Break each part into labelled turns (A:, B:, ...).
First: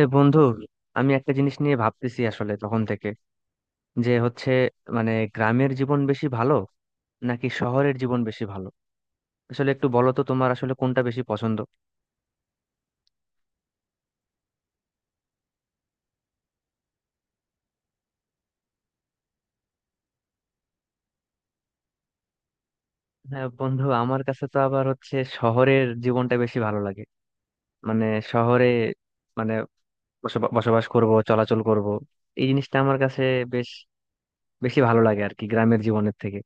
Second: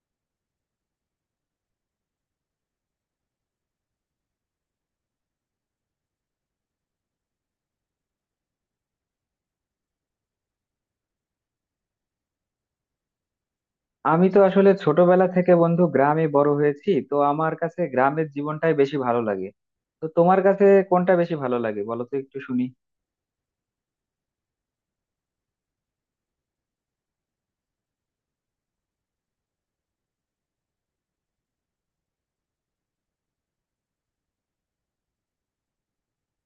A: এ বন্ধু, আমি একটা জিনিস নিয়ে ভাবতেছি আসলে তখন থেকে, যে হচ্ছে মানে গ্রামের জীবন বেশি ভালো নাকি শহরের জীবন বেশি ভালো। আসলে একটু বলো তো, তোমার আসলে কোনটা বেশি পছন্দ?
B: আমি তো আসলে ছোটবেলা থেকে বন্ধু গ্রামে বড় হয়েছি, তো আমার কাছে গ্রামের জীবনটাই বেশি ভালো লাগে। তো তোমার কাছে কোনটা বেশি ভালো লাগে বলো তো একটু শুনি।
A: হ্যাঁ বন্ধু, আমার কাছে তো আবার হচ্ছে শহরের জীবনটা বেশি ভালো লাগে। মানে শহরে মানে বসবাস করব, চলাচল করব, এই জিনিসটা আমার কাছে বেশ বেশি ভালো লাগে আর কি, গ্রামের জীবনের থেকে।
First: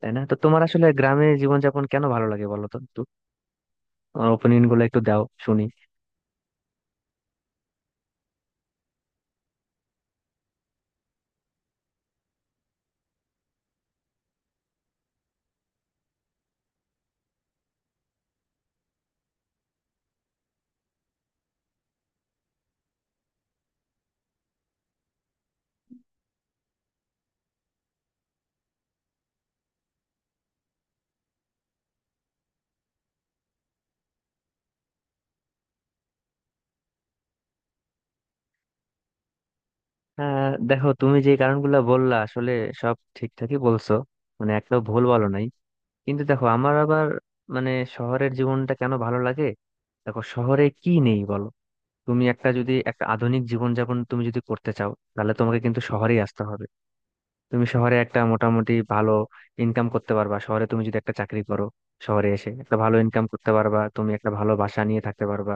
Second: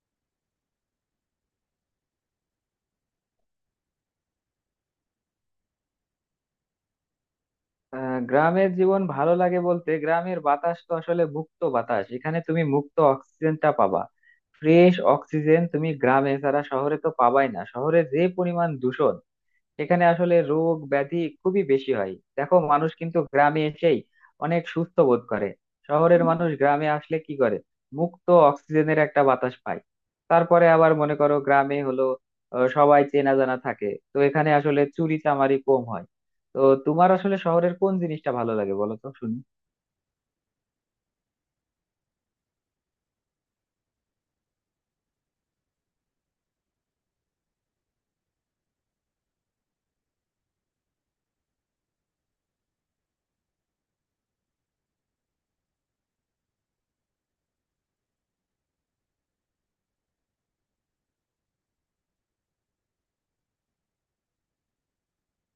A: তাই না? তো তোমার আসলে গ্রামের জীবনযাপন কেন ভালো লাগে বলো তো একটু, তোমার ওপিনিয়ন গুলো একটু দাও, শুনি।
B: গ্রামের জীবন ভালো লাগে বলতে, গ্রামের বাতাস তো আসলে মুক্ত বাতাস, এখানে তুমি মুক্ত অক্সিজেনটা পাবা। ফ্রেশ অক্সিজেন তুমি গ্রামে ছাড়া শহরে তো পাবাই না। শহরে যে পরিমাণ দূষণ, এখানে আসলে রোগ ব্যাধি খুবই বেশি হয়। দেখো মানুষ কিন্তু গ্রামে এসেই অনেক সুস্থ বোধ করে। শহরের মানুষ গ্রামে আসলে কি করে, মুক্ত অক্সিজেনের একটা বাতাস পায়। তারপরে আবার মনে করো গ্রামে হলো, সবাই চেনা জানা থাকে, তো এখানে আসলে চুরি চামারি কম হয়। তো তোমার আসলে শহরের কোন জিনিসটা ভালো লাগে বলো তো শুনি।
A: হ্যাঁ দেখো, তুমি যে কারণগুলো বললা আসলে সব ঠিকঠাকই বলছো, মানে একটাও ভুল বলো নাই। কিন্তু দেখো আমার আবার মানে শহরের জীবনটা কেন ভালো লাগে। দেখো, শহরে কি নেই বলো? তুমি একটা, যদি একটা আধুনিক জীবনযাপন তুমি যদি করতে চাও, তাহলে তোমাকে কিন্তু শহরেই আসতে হবে। তুমি শহরে একটা মোটামুটি ভালো ইনকাম করতে পারবা। শহরে তুমি যদি একটা চাকরি করো, শহরে এসে একটা ভালো ইনকাম করতে পারবা, তুমি একটা ভালো বাসা নিয়ে থাকতে পারবা।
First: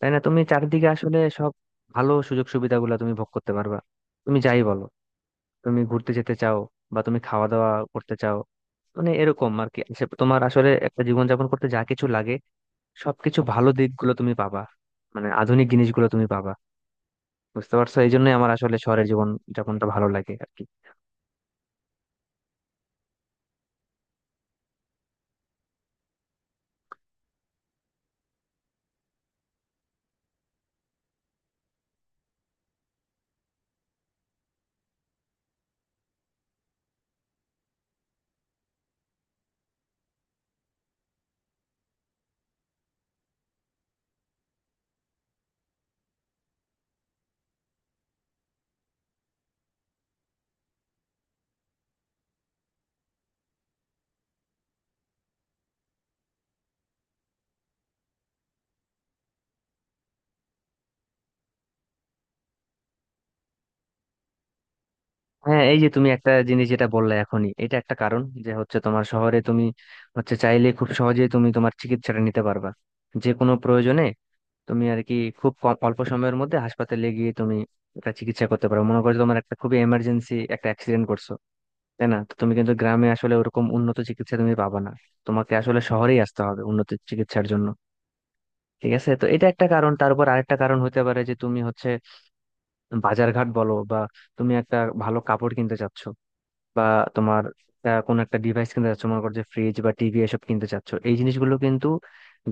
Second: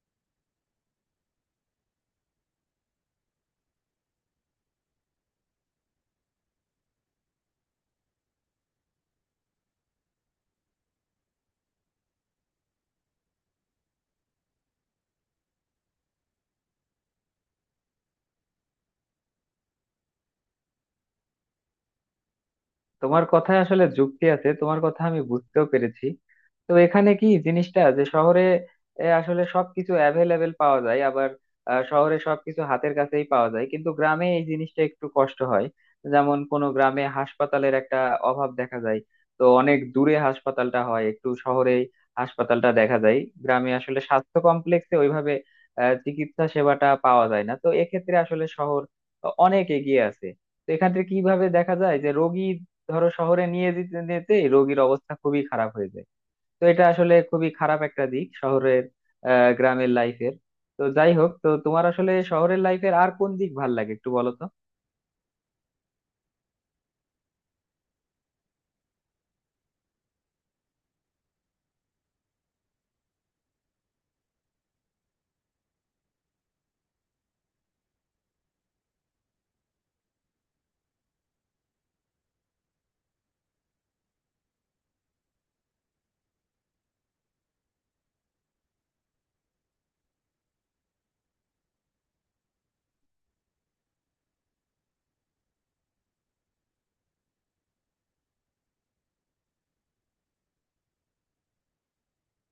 A: তাই না? তুমি চারিদিকে আসলে সব ভালো সুযোগ সুবিধাগুলো তুমি ভোগ করতে পারবা। তুমি যাই বলো, তুমি ঘুরতে যেতে চাও বা তুমি খাওয়া দাওয়া করতে চাও, মানে এরকম আর কি, সে তোমার আসলে একটা জীবনযাপন করতে যা কিছু লাগে সবকিছু, ভালো দিকগুলো তুমি পাবা, মানে আধুনিক জিনিসগুলো তুমি পাবা। বুঝতে পারছো? এই জন্যই আমার আসলে শহরের জীবন যাপনটা ভালো লাগে আর কি।
B: তোমার কথায় আসলে যুক্তি আছে, তোমার কথা আমি বুঝতেও পেরেছি। তো এখানে কি জিনিসটা যে শহরে আসলে সবকিছু অ্যাভেলেবেল পাওয়া যায়, আবার শহরে সবকিছু হাতের কাছেই পাওয়া যায়, কিন্তু গ্রামে এই জিনিসটা একটু কষ্ট হয়। যেমন কোনো গ্রামে হাসপাতালের একটা অভাব দেখা যায়। তো অনেক দূরে হাসপাতালটা হয়, একটু শহরেই হাসপাতালটা দেখা যায়। গ্রামে আসলে স্বাস্থ্য কমপ্লেক্সে ওইভাবে চিকিৎসা সেবাটা পাওয়া যায় না। তো এক্ষেত্রে আসলে শহর অনেক এগিয়ে আছে। তো এখান থেকে কিভাবে দেখা যায় যে রোগী, ধরো শহরে নিয়ে যেতে যেতেই রোগীর অবস্থা খুবই খারাপ হয়ে যায়। তো এটা আসলে খুবই খারাপ একটা দিক শহরের, গ্রামের লাইফের। তো যাই হোক, তো তোমার আসলে শহরের লাইফের আর কোন দিক ভাল লাগে একটু বলো তো।
A: হ্যাঁ, এই যে তুমি একটা জিনিস যেটা বললে এখনই, এটা একটা কারণ, যে হচ্ছে তোমার শহরে তুমি হচ্ছে চাইলে খুব সহজেই তুমি তোমার চিকিৎসাটা নিতে পারবা যে কোনো প্রয়োজনে। তুমি আর কি খুব কম অল্প সময়ের মধ্যে হাসপাতালে গিয়ে তুমি একটা চিকিৎসা করতে পারো। মনে করো তোমার একটা খুবই এমার্জেন্সি, একটা অ্যাক্সিডেন্ট করছো, তাই না? তো তুমি কিন্তু গ্রামে আসলে ওরকম উন্নত চিকিৎসা তুমি পাবা না। তোমাকে আসলে শহরেই আসতে হবে উন্নত চিকিৎসার জন্য। ঠিক আছে, তো এটা একটা কারণ। তারপর আরেকটা কারণ হতে পারে যে তুমি হচ্ছে বাজারঘাট বলো বা তুমি একটা ভালো কাপড় কিনতে চাচ্ছ বা তোমার কোনো একটা ডিভাইস কিনতে চাচ্ছ, মনে করো যে ফ্রিজ বা টিভি এসব কিনতে চাচ্ছ, এই জিনিসগুলো কিন্তু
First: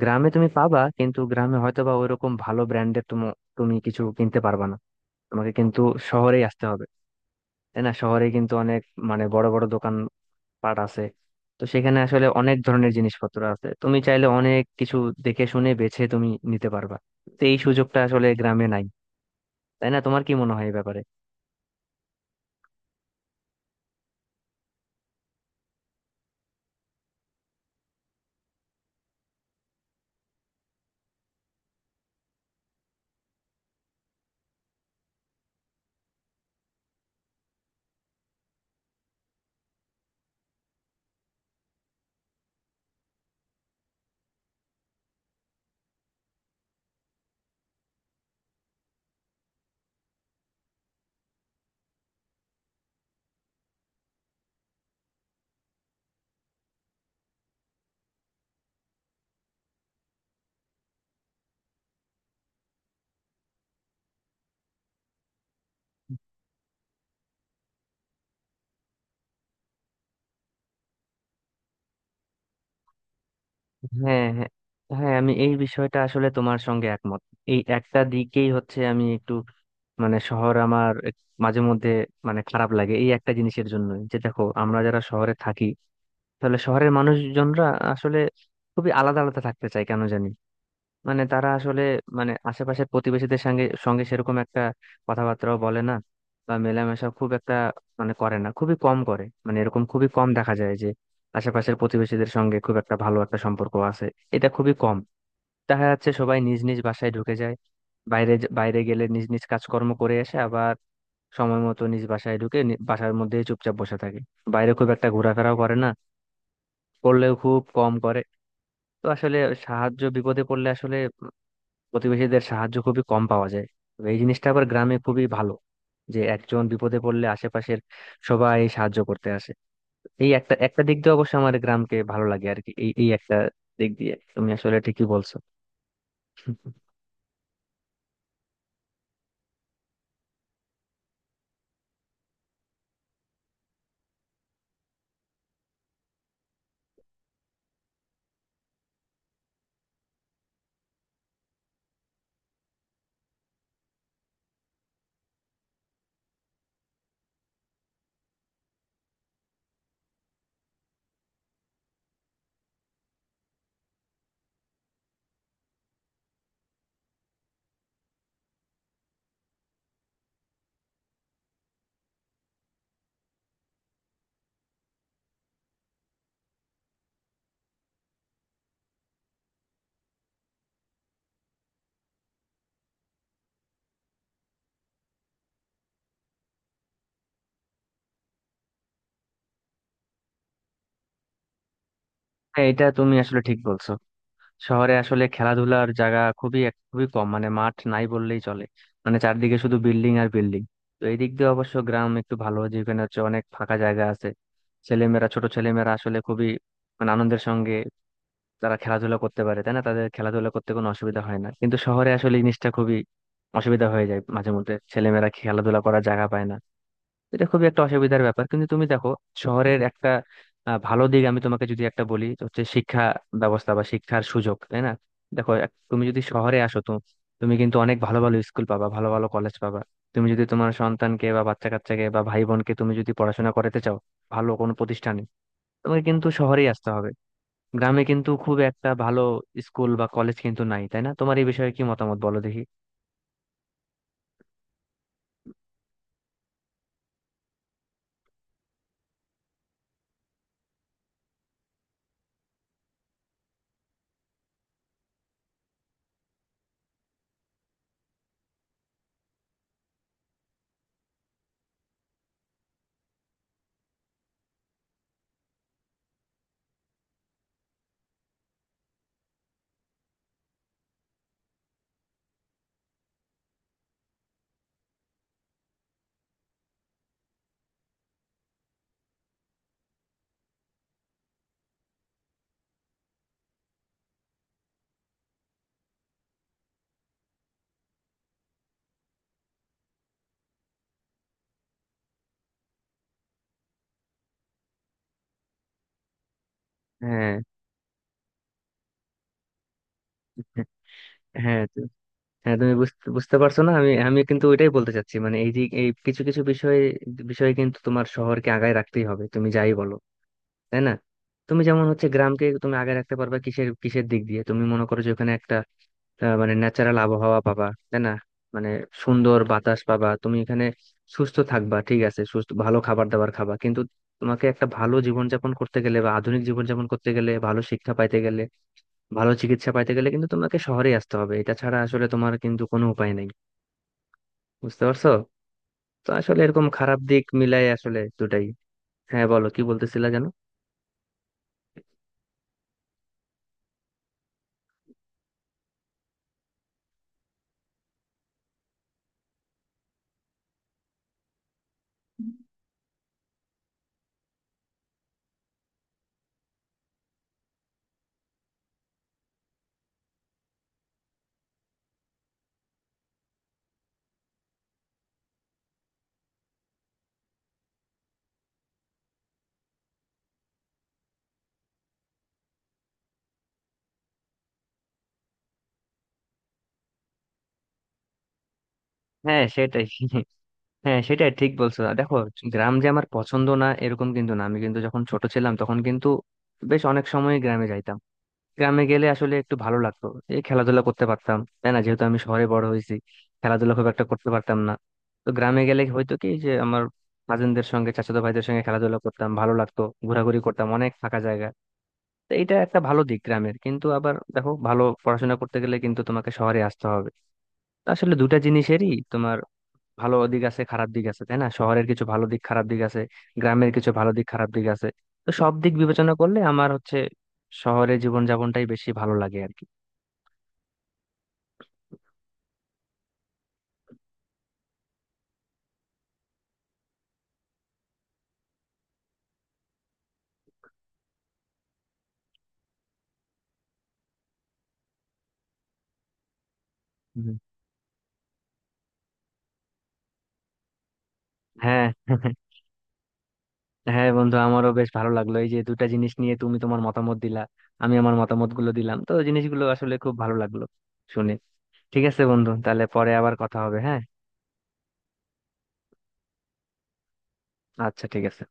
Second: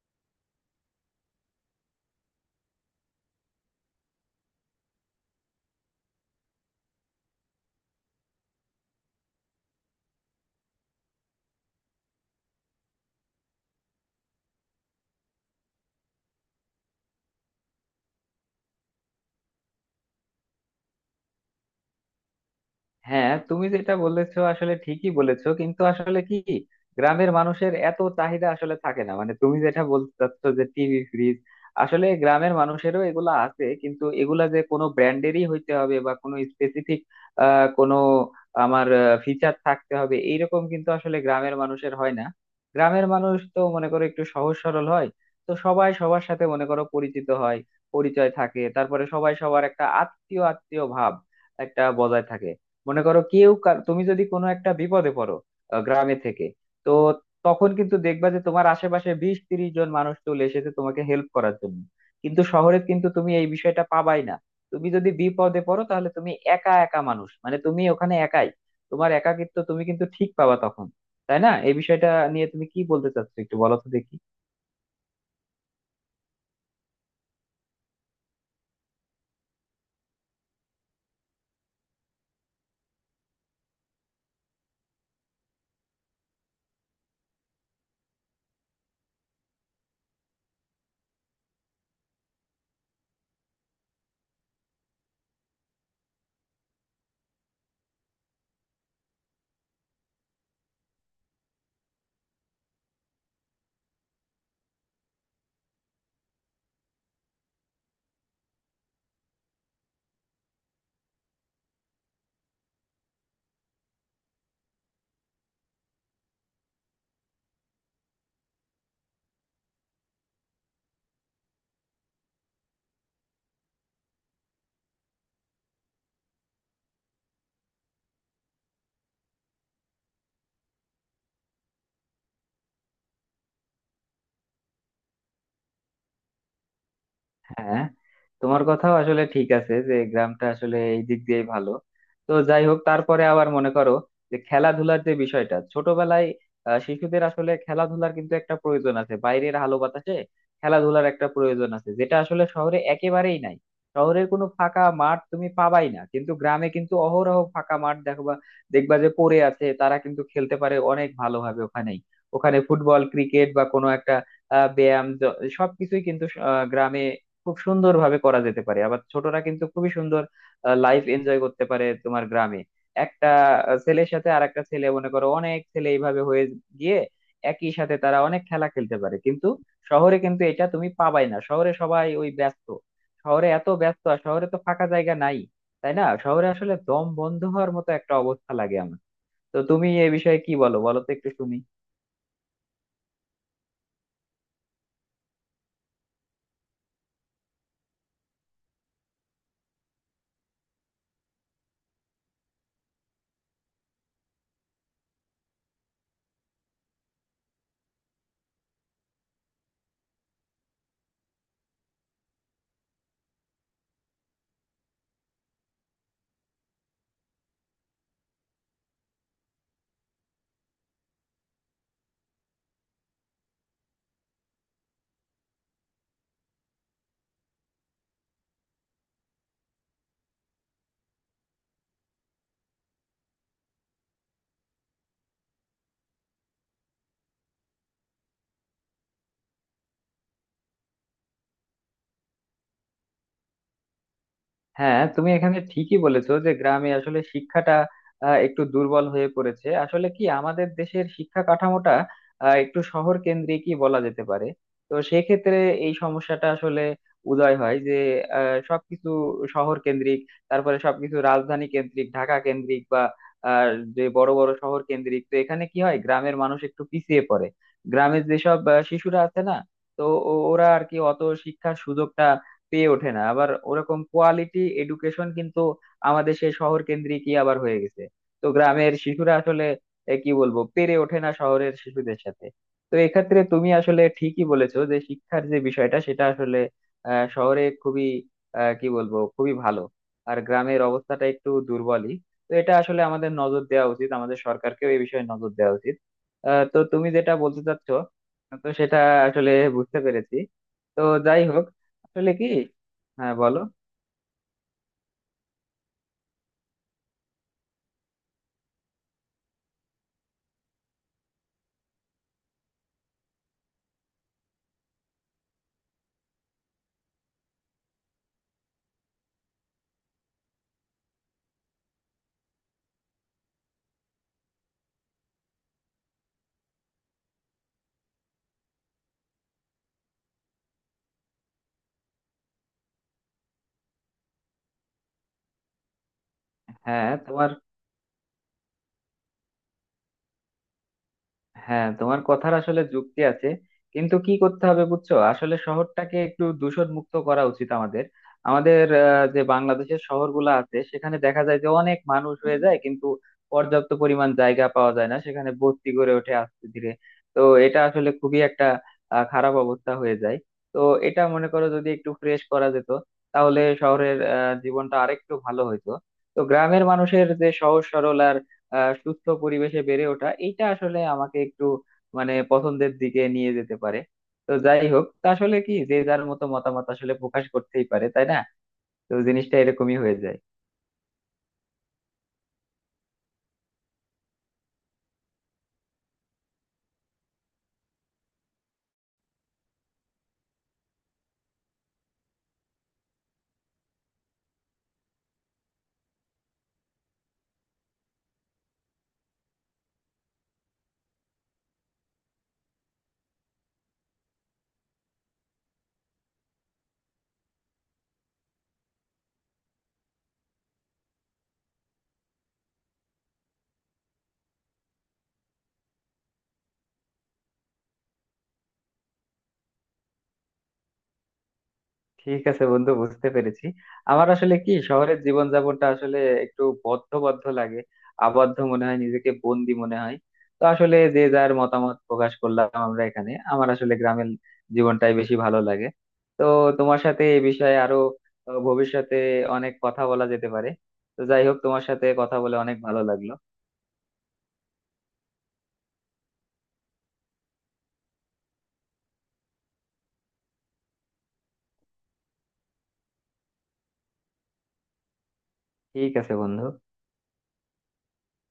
A: গ্রামে তুমি পাবা, কিন্তু গ্রামে হয়তো বা ওইরকম ভালো ব্র্যান্ডের তুমি তুমি কিছু কিনতে পারবা না। তোমাকে কিন্তু শহরেই আসতে হবে। তাই না? শহরে কিন্তু অনেক মানে বড় বড় দোকান পাট আছে। তো সেখানে আসলে অনেক ধরনের জিনিসপত্র আছে, তুমি চাইলে অনেক কিছু দেখে শুনে বেছে তুমি নিতে পারবা। তো এই সুযোগটা আসলে গ্রামে নাই। তাই না? তোমার কি মনে হয় এই ব্যাপারে?
B: হ্যাঁ, তুমি যেটা বলেছো আসলে ঠিকই বলেছো, কিন্তু আসলে কি, গ্রামের মানুষের এত চাহিদা আসলে থাকে না। মানে তুমি যেটা বলতে চাচ্ছ যে টিভি ফ্রিজ, আসলে গ্রামের মানুষেরও এগুলা আছে, কিন্তু এগুলা যে কোনো ব্র্যান্ডেরই হইতে হবে বা কোনো স্পেসিফিক আহ কোনো আমার ফিচার থাকতে হবে এইরকম কিন্তু আসলে গ্রামের মানুষের হয় না। গ্রামের মানুষ তো মনে করো একটু সহজ সরল হয়। তো সবাই সবার সাথে মনে করো পরিচিত হয়, পরিচয় থাকে। তারপরে সবাই সবার একটা আত্মীয় আত্মীয় ভাব একটা বজায় থাকে। মনে করো তুমি যদি কোনো একটা বিপদে পড়ো গ্রামে থেকে, তো তখন কিন্তু দেখবা যে তোমার আশেপাশে 20-30 জন মানুষ চলে এসেছে তোমাকে হেল্প করার জন্য। কিন্তু শহরে কিন্তু তুমি এই বিষয়টা পাবাই না। তুমি যদি বিপদে পড়ো তাহলে তুমি একা একা মানুষ, মানে তুমি ওখানে একাই, তোমার একাকিত্ব তুমি কিন্তু ঠিক পাবা তখন। তাই না, এই বিষয়টা নিয়ে তুমি কি বলতে চাচ্ছো একটু বলো তো দেখি।
A: হ্যাঁ, হ্যাঁ, হ্যাঁ, আমি এই বিষয়টা আসলে তোমার সঙ্গে একমত। এই একটা দিকেই হচ্ছে আমি একটু মানে শহর আমার মাঝে মধ্যে মানে খারাপ লাগে এই একটা জিনিসের জন্য, যে দেখো আমরা যারা শহরে থাকি, তাহলে শহরের মানুষজনরা আসলে খুবই আলাদা আলাদা থাকতে চায় কেন জানি। মানে তারা আসলে মানে আশেপাশের প্রতিবেশীদের সঙ্গে সঙ্গে সেরকম একটা কথাবার্তাও বলে না, বা মেলামেশা খুব একটা মানে করে না, খুবই কম করে। মানে এরকম খুবই কম দেখা যায় যে আশেপাশের প্রতিবেশীদের সঙ্গে খুব একটা ভালো একটা সম্পর্ক আছে। এটা খুবই কম দেখা যাচ্ছে। সবাই নিজ নিজ বাসায় ঢুকে যায়, বাইরে গেলে নিজ নিজ কাজকর্ম করে এসে আবার সময় মতো নিজ বাসায় বাসার মধ্যেই চুপচাপ বসে থাকে, বাইরে খুব একটা ঘোরাফেরাও করে না, করলেও খুব কম করে। তো আসলে সাহায্য, বিপদে পড়লে আসলে প্রতিবেশীদের সাহায্য খুবই কম পাওয়া যায়। তো এই জিনিসটা আবার গ্রামে খুবই ভালো, যে একজন বিপদে পড়লে আশেপাশের সবাই সাহায্য করতে আসে। এই একটা একটা দিক দিয়ে অবশ্য আমার গ্রামকে ভালো লাগে আর কি। এই এই একটা দিক দিয়ে তুমি আসলে ঠিকই বলছো।
B: হ্যাঁ, তোমার কথাও আসলে ঠিক আছে যে গ্রামটা আসলে এই দিক দিয়ে ভালো। তো যাই হোক, তারপরে আবার মনে করো যে খেলাধুলার যে বিষয়টা ছোটবেলায়, শিশুদের আসলে খেলাধুলার কিন্তু একটা প্রয়োজন আছে, বাইরের আলো বাতাসে খেলাধুলার একটা প্রয়োজন আছে, যেটা আসলে শহরে একেবারেই নাই। শহরের কোনো ফাঁকা মাঠ তুমি পাবাই না, কিন্তু গ্রামে কিন্তু অহরহ ফাঁকা মাঠ দেখবা। দেখবা যে পড়ে আছে, তারা কিন্তু খেলতে পারে অনেক ভালোভাবে ওখানেই। ওখানে ফুটবল ক্রিকেট বা কোনো একটা ব্যায়াম সবকিছুই কিন্তু গ্রামে খুব সুন্দর ভাবে করা যেতে পারে। আবার ছোটরা কিন্তু খুবই সুন্দর লাইফ এনজয় করতে পারে তোমার গ্রামে। একটা ছেলের সাথে আর একটা ছেলে, মনে করো অনেক ছেলে এইভাবে হয়ে গিয়ে একই সাথে তারা অনেক খেলা খেলতে পারে। কিন্তু শহরে কিন্তু এটা তুমি পাবাই না। শহরে সবাই ওই ব্যস্ত, শহরে এত ব্যস্ত, আর শহরে তো ফাঁকা জায়গা নাই। তাই না, শহরে আসলে দম বন্ধ হওয়ার মতো একটা অবস্থা লাগে আমার। তো তুমি এই বিষয়ে কি বলো, বলো তো একটু শুনি।
A: হ্যাঁ, এটা তুমি আসলে ঠিক বলছো। শহরে আসলে খেলাধুলার জায়গা খুবই খুবই কম, মানে মাঠ নাই বললেই চলে, মানে চারদিকে শুধু বিল্ডিং আর বিল্ডিং। তো এই দিক দিয়ে অবশ্য গ্রাম একটু ভালো, যেখানে হচ্ছে অনেক ফাঁকা জায়গা আছে, ছেলেমেয়েরা, ছোট ছেলেমেয়েরা আসলে খুবই মানে আনন্দের সঙ্গে তারা খেলাধুলা করতে পারে। তাই না? তাদের খেলাধুলা করতে কোনো অসুবিধা হয় না। কিন্তু শহরে আসলে এই জিনিসটা খুবই অসুবিধা হয়ে যায়, মাঝে মধ্যে ছেলেমেয়েরা খেলাধুলা করার জায়গা পায় না। এটা খুবই একটা অসুবিধার ব্যাপার। কিন্তু তুমি দেখো, শহরের একটা ভালো দিক আমি তোমাকে যদি একটা বলি তো হচ্ছে শিক্ষা ব্যবস্থা বা শিক্ষার সুযোগ। তাই না? দেখো, তুমি যদি শহরে আসো তো তুমি কিন্তু অনেক ভালো ভালো স্কুল পাবা, ভালো ভালো কলেজ পাবা। তুমি যদি তোমার সন্তানকে বা বাচ্চা কাচ্চাকে বা ভাই বোনকে তুমি যদি পড়াশোনা করাতে চাও ভালো কোনো প্রতিষ্ঠানে, তোমাকে কিন্তু শহরেই আসতে হবে। গ্রামে কিন্তু খুব একটা ভালো স্কুল বা কলেজ কিন্তু নাই। তাই না? তোমার এই বিষয়ে কি মতামত বলো দেখি।
B: হ্যাঁ, তুমি এখানে ঠিকই বলেছো যে গ্রামে আসলে শিক্ষাটা একটু দুর্বল হয়ে পড়েছে। আসলে কি, আমাদের দেশের শিক্ষা কাঠামোটা একটু শহর কেন্দ্রিকই বলা যেতে পারে। তো সেক্ষেত্রে এই সমস্যাটা আসলে উদয় হয় যে সবকিছু শহর কেন্দ্রিক, তারপরে সবকিছু রাজধানী কেন্দ্রিক, ঢাকা কেন্দ্রিক, বা আহ, যে বড় বড় শহর কেন্দ্রিক। তো এখানে কি হয়, গ্রামের মানুষ একটু পিছিয়ে পড়ে। গ্রামের যেসব শিশুরা আছে না, তো ওরা আর কি অত শিক্ষার সুযোগটা পেয়ে ওঠে না। আবার ওরকম কোয়ালিটি এডুকেশন কিন্তু আমাদের সেই শহর কেন্দ্রিকই আবার হয়ে গেছে। তো গ্রামের শিশুরা আসলে কি বলবো, পেরে ওঠে না শহরের শিশুদের সাথে। তো এক্ষেত্রে তুমি আসলে ঠিকই বলেছো যে শিক্ষার যে বিষয়টা সেটা আসলে শহরে খুবই কি বলবো খুবই ভালো, আর গ্রামের অবস্থাটা একটু দুর্বলই। তো এটা আসলে আমাদের নজর দেওয়া উচিত, আমাদের সরকারকেও এই বিষয়ে নজর দেওয়া উচিত। তো তুমি যেটা
A: হ্যাঁ,
B: বলতে চাচ্ছ, তো সেটা আসলে বুঝতে পেরেছি। তো যাই
A: হ্যাঁ,
B: হোক, আসলে কি,
A: হ্যাঁ তুমি বুঝতে
B: হ্যাঁ
A: বুঝতে
B: বলো।
A: পারছো না, আমি আমি কিন্তু ওইটাই বলতে চাচ্ছি, মানে এই যে এই কিছু কিছু বিষয়ে বিষয়ে কিন্তু তোমার শহরকে আগায় রাখতেই হবে, তুমি যাই বলো। তাই না? তুমি যেমন হচ্ছে গ্রামকে তুমি আগায় রাখতে পারবে কিসের কিসের দিক দিয়ে, তুমি মনে করো যে ওখানে একটা মানে ন্যাচারাল আবহাওয়া পাবা, তাই না, মানে সুন্দর বাতাস পাবা, তুমি এখানে সুস্থ থাকবা, ঠিক আছে, সুস্থ ভালো খাবার দাবার খাবা। কিন্তু তোমাকে একটা ভালো জীবনযাপন করতে গেলে বা আধুনিক জীবনযাপন করতে গেলে, ভালো শিক্ষা পাইতে গেলে, ভালো চিকিৎসা পাইতে গেলে, কিন্তু তোমাকে শহরে আসতে হবে। এটা ছাড়া আসলে তোমার কিন্তু কোনো উপায় নেই। বুঝতে পারছো? তো আসলে এরকম, খারাপ
B: হ্যাঁ
A: দিক মিলাই আসলে দুটাই। হ্যাঁ বলো, কি বলতেছিলা যেন?
B: তোমার কথার আসলে যুক্তি আছে। কিন্তু কি করতে হবে বুঝছো, আসলে শহরটাকে একটু দূষণ মুক্ত করা উচিত আমাদের। আমাদের যে বাংলাদেশের শহরগুলো আছে, সেখানে দেখা যায় যে অনেক মানুষ হয়ে যায়, কিন্তু পর্যাপ্ত পরিমাণ জায়গা পাওয়া যায় না, সেখানে বস্তি গড়ে ওঠে আস্তে ধীরে। তো এটা আসলে খুবই একটা খারাপ অবস্থা হয়ে যায়। তো এটা মনে করো যদি একটু ফ্রেশ করা যেত, তাহলে শহরের জীবনটা আরেকটু ভালো হইতো। তো গ্রামের মানুষের যে সহজ সরল সুস্থ পরিবেশে বেড়ে ওঠা, এইটা আসলে আমাকে একটু মানে পছন্দের দিকে নিয়ে যেতে পারে। তো যাই হোক, তা আসলে কি, যে যার মতো মতামত আসলে প্রকাশ করতেই পারে, তাই না। তো
A: হ্যাঁ
B: জিনিসটা
A: সেটাই,
B: এরকমই হয়ে যায়।
A: হ্যাঁ সেটাই ঠিক বলছো। আর দেখো, গ্রাম যে আমার পছন্দ না এরকম কিন্তু না। আমি কিন্তু যখন ছোট ছিলাম তখন কিন্তু বেশ অনেক সময় গ্রামে যাইতাম। গ্রামে গেলে আসলে একটু ভালো লাগতো, এই খেলাধুলা করতে পারতাম। তাই না? যেহেতু আমি শহরে বড় হয়েছি, খেলাধুলা খুব একটা করতে পারতাম না। তো গ্রামে গেলে হয়তো কি যে আমার কাজিনদের সঙ্গে, চাচাতো ভাইদের সঙ্গে খেলাধুলা করতাম, ভালো লাগতো, ঘোরাঘুরি করতাম, অনেক ফাঁকা জায়গা। তো এটা একটা ভালো দিক গ্রামের। কিন্তু আবার দেখো, ভালো পড়াশোনা করতে গেলে কিন্তু তোমাকে শহরে আসতে হবে। তো আসলে দুটা জিনিসেরই তোমার ভালো দিক আছে, খারাপ দিক আছে। তাই না? শহরের কিছু ভালো দিক, খারাপ দিক আছে, গ্রামের কিছু ভালো দিক, খারাপ দিক আছে। তো সব দিক বিবেচনা করলে আমার হচ্ছে শহরে জীবনযাপনটাই বেশি ভালো লাগে আর কি।
B: ঠিক আছে বন্ধু, বুঝতে পেরেছি। আমার আসলে কি শহরের জীবনযাপনটা আসলে একটু বদ্ধ বদ্ধ লাগে, আবদ্ধ মনে হয়, নিজেকে বন্দি মনে হয়। তো আসলে যে যার মতামত প্রকাশ করলাম আমরা এখানে, আমার আসলে গ্রামের জীবনটাই বেশি ভালো লাগে। তো তোমার সাথে
A: হুম।
B: এই বিষয়ে আরো ভবিষ্যতে অনেক কথা বলা যেতে পারে। তো যাই হোক, তোমার
A: হ্যাঁ
B: সাথে কথা বলে অনেক ভালো লাগলো।
A: হ্যাঁ বন্ধু, আমারও বেশ ভালো লাগলো। এই যে দুটা জিনিস নিয়ে তুমি তোমার মতামত দিলা, আমি আমার মতামত গুলো দিলাম, তো জিনিসগুলো আসলে খুব ভালো লাগলো শুনে। ঠিক আছে বন্ধু, তাহলে পরে আবার কথা হবে, হ্যাঁ।
B: ঠিক আছে বন্ধু।
A: আচ্ছা, ঠিক আছে।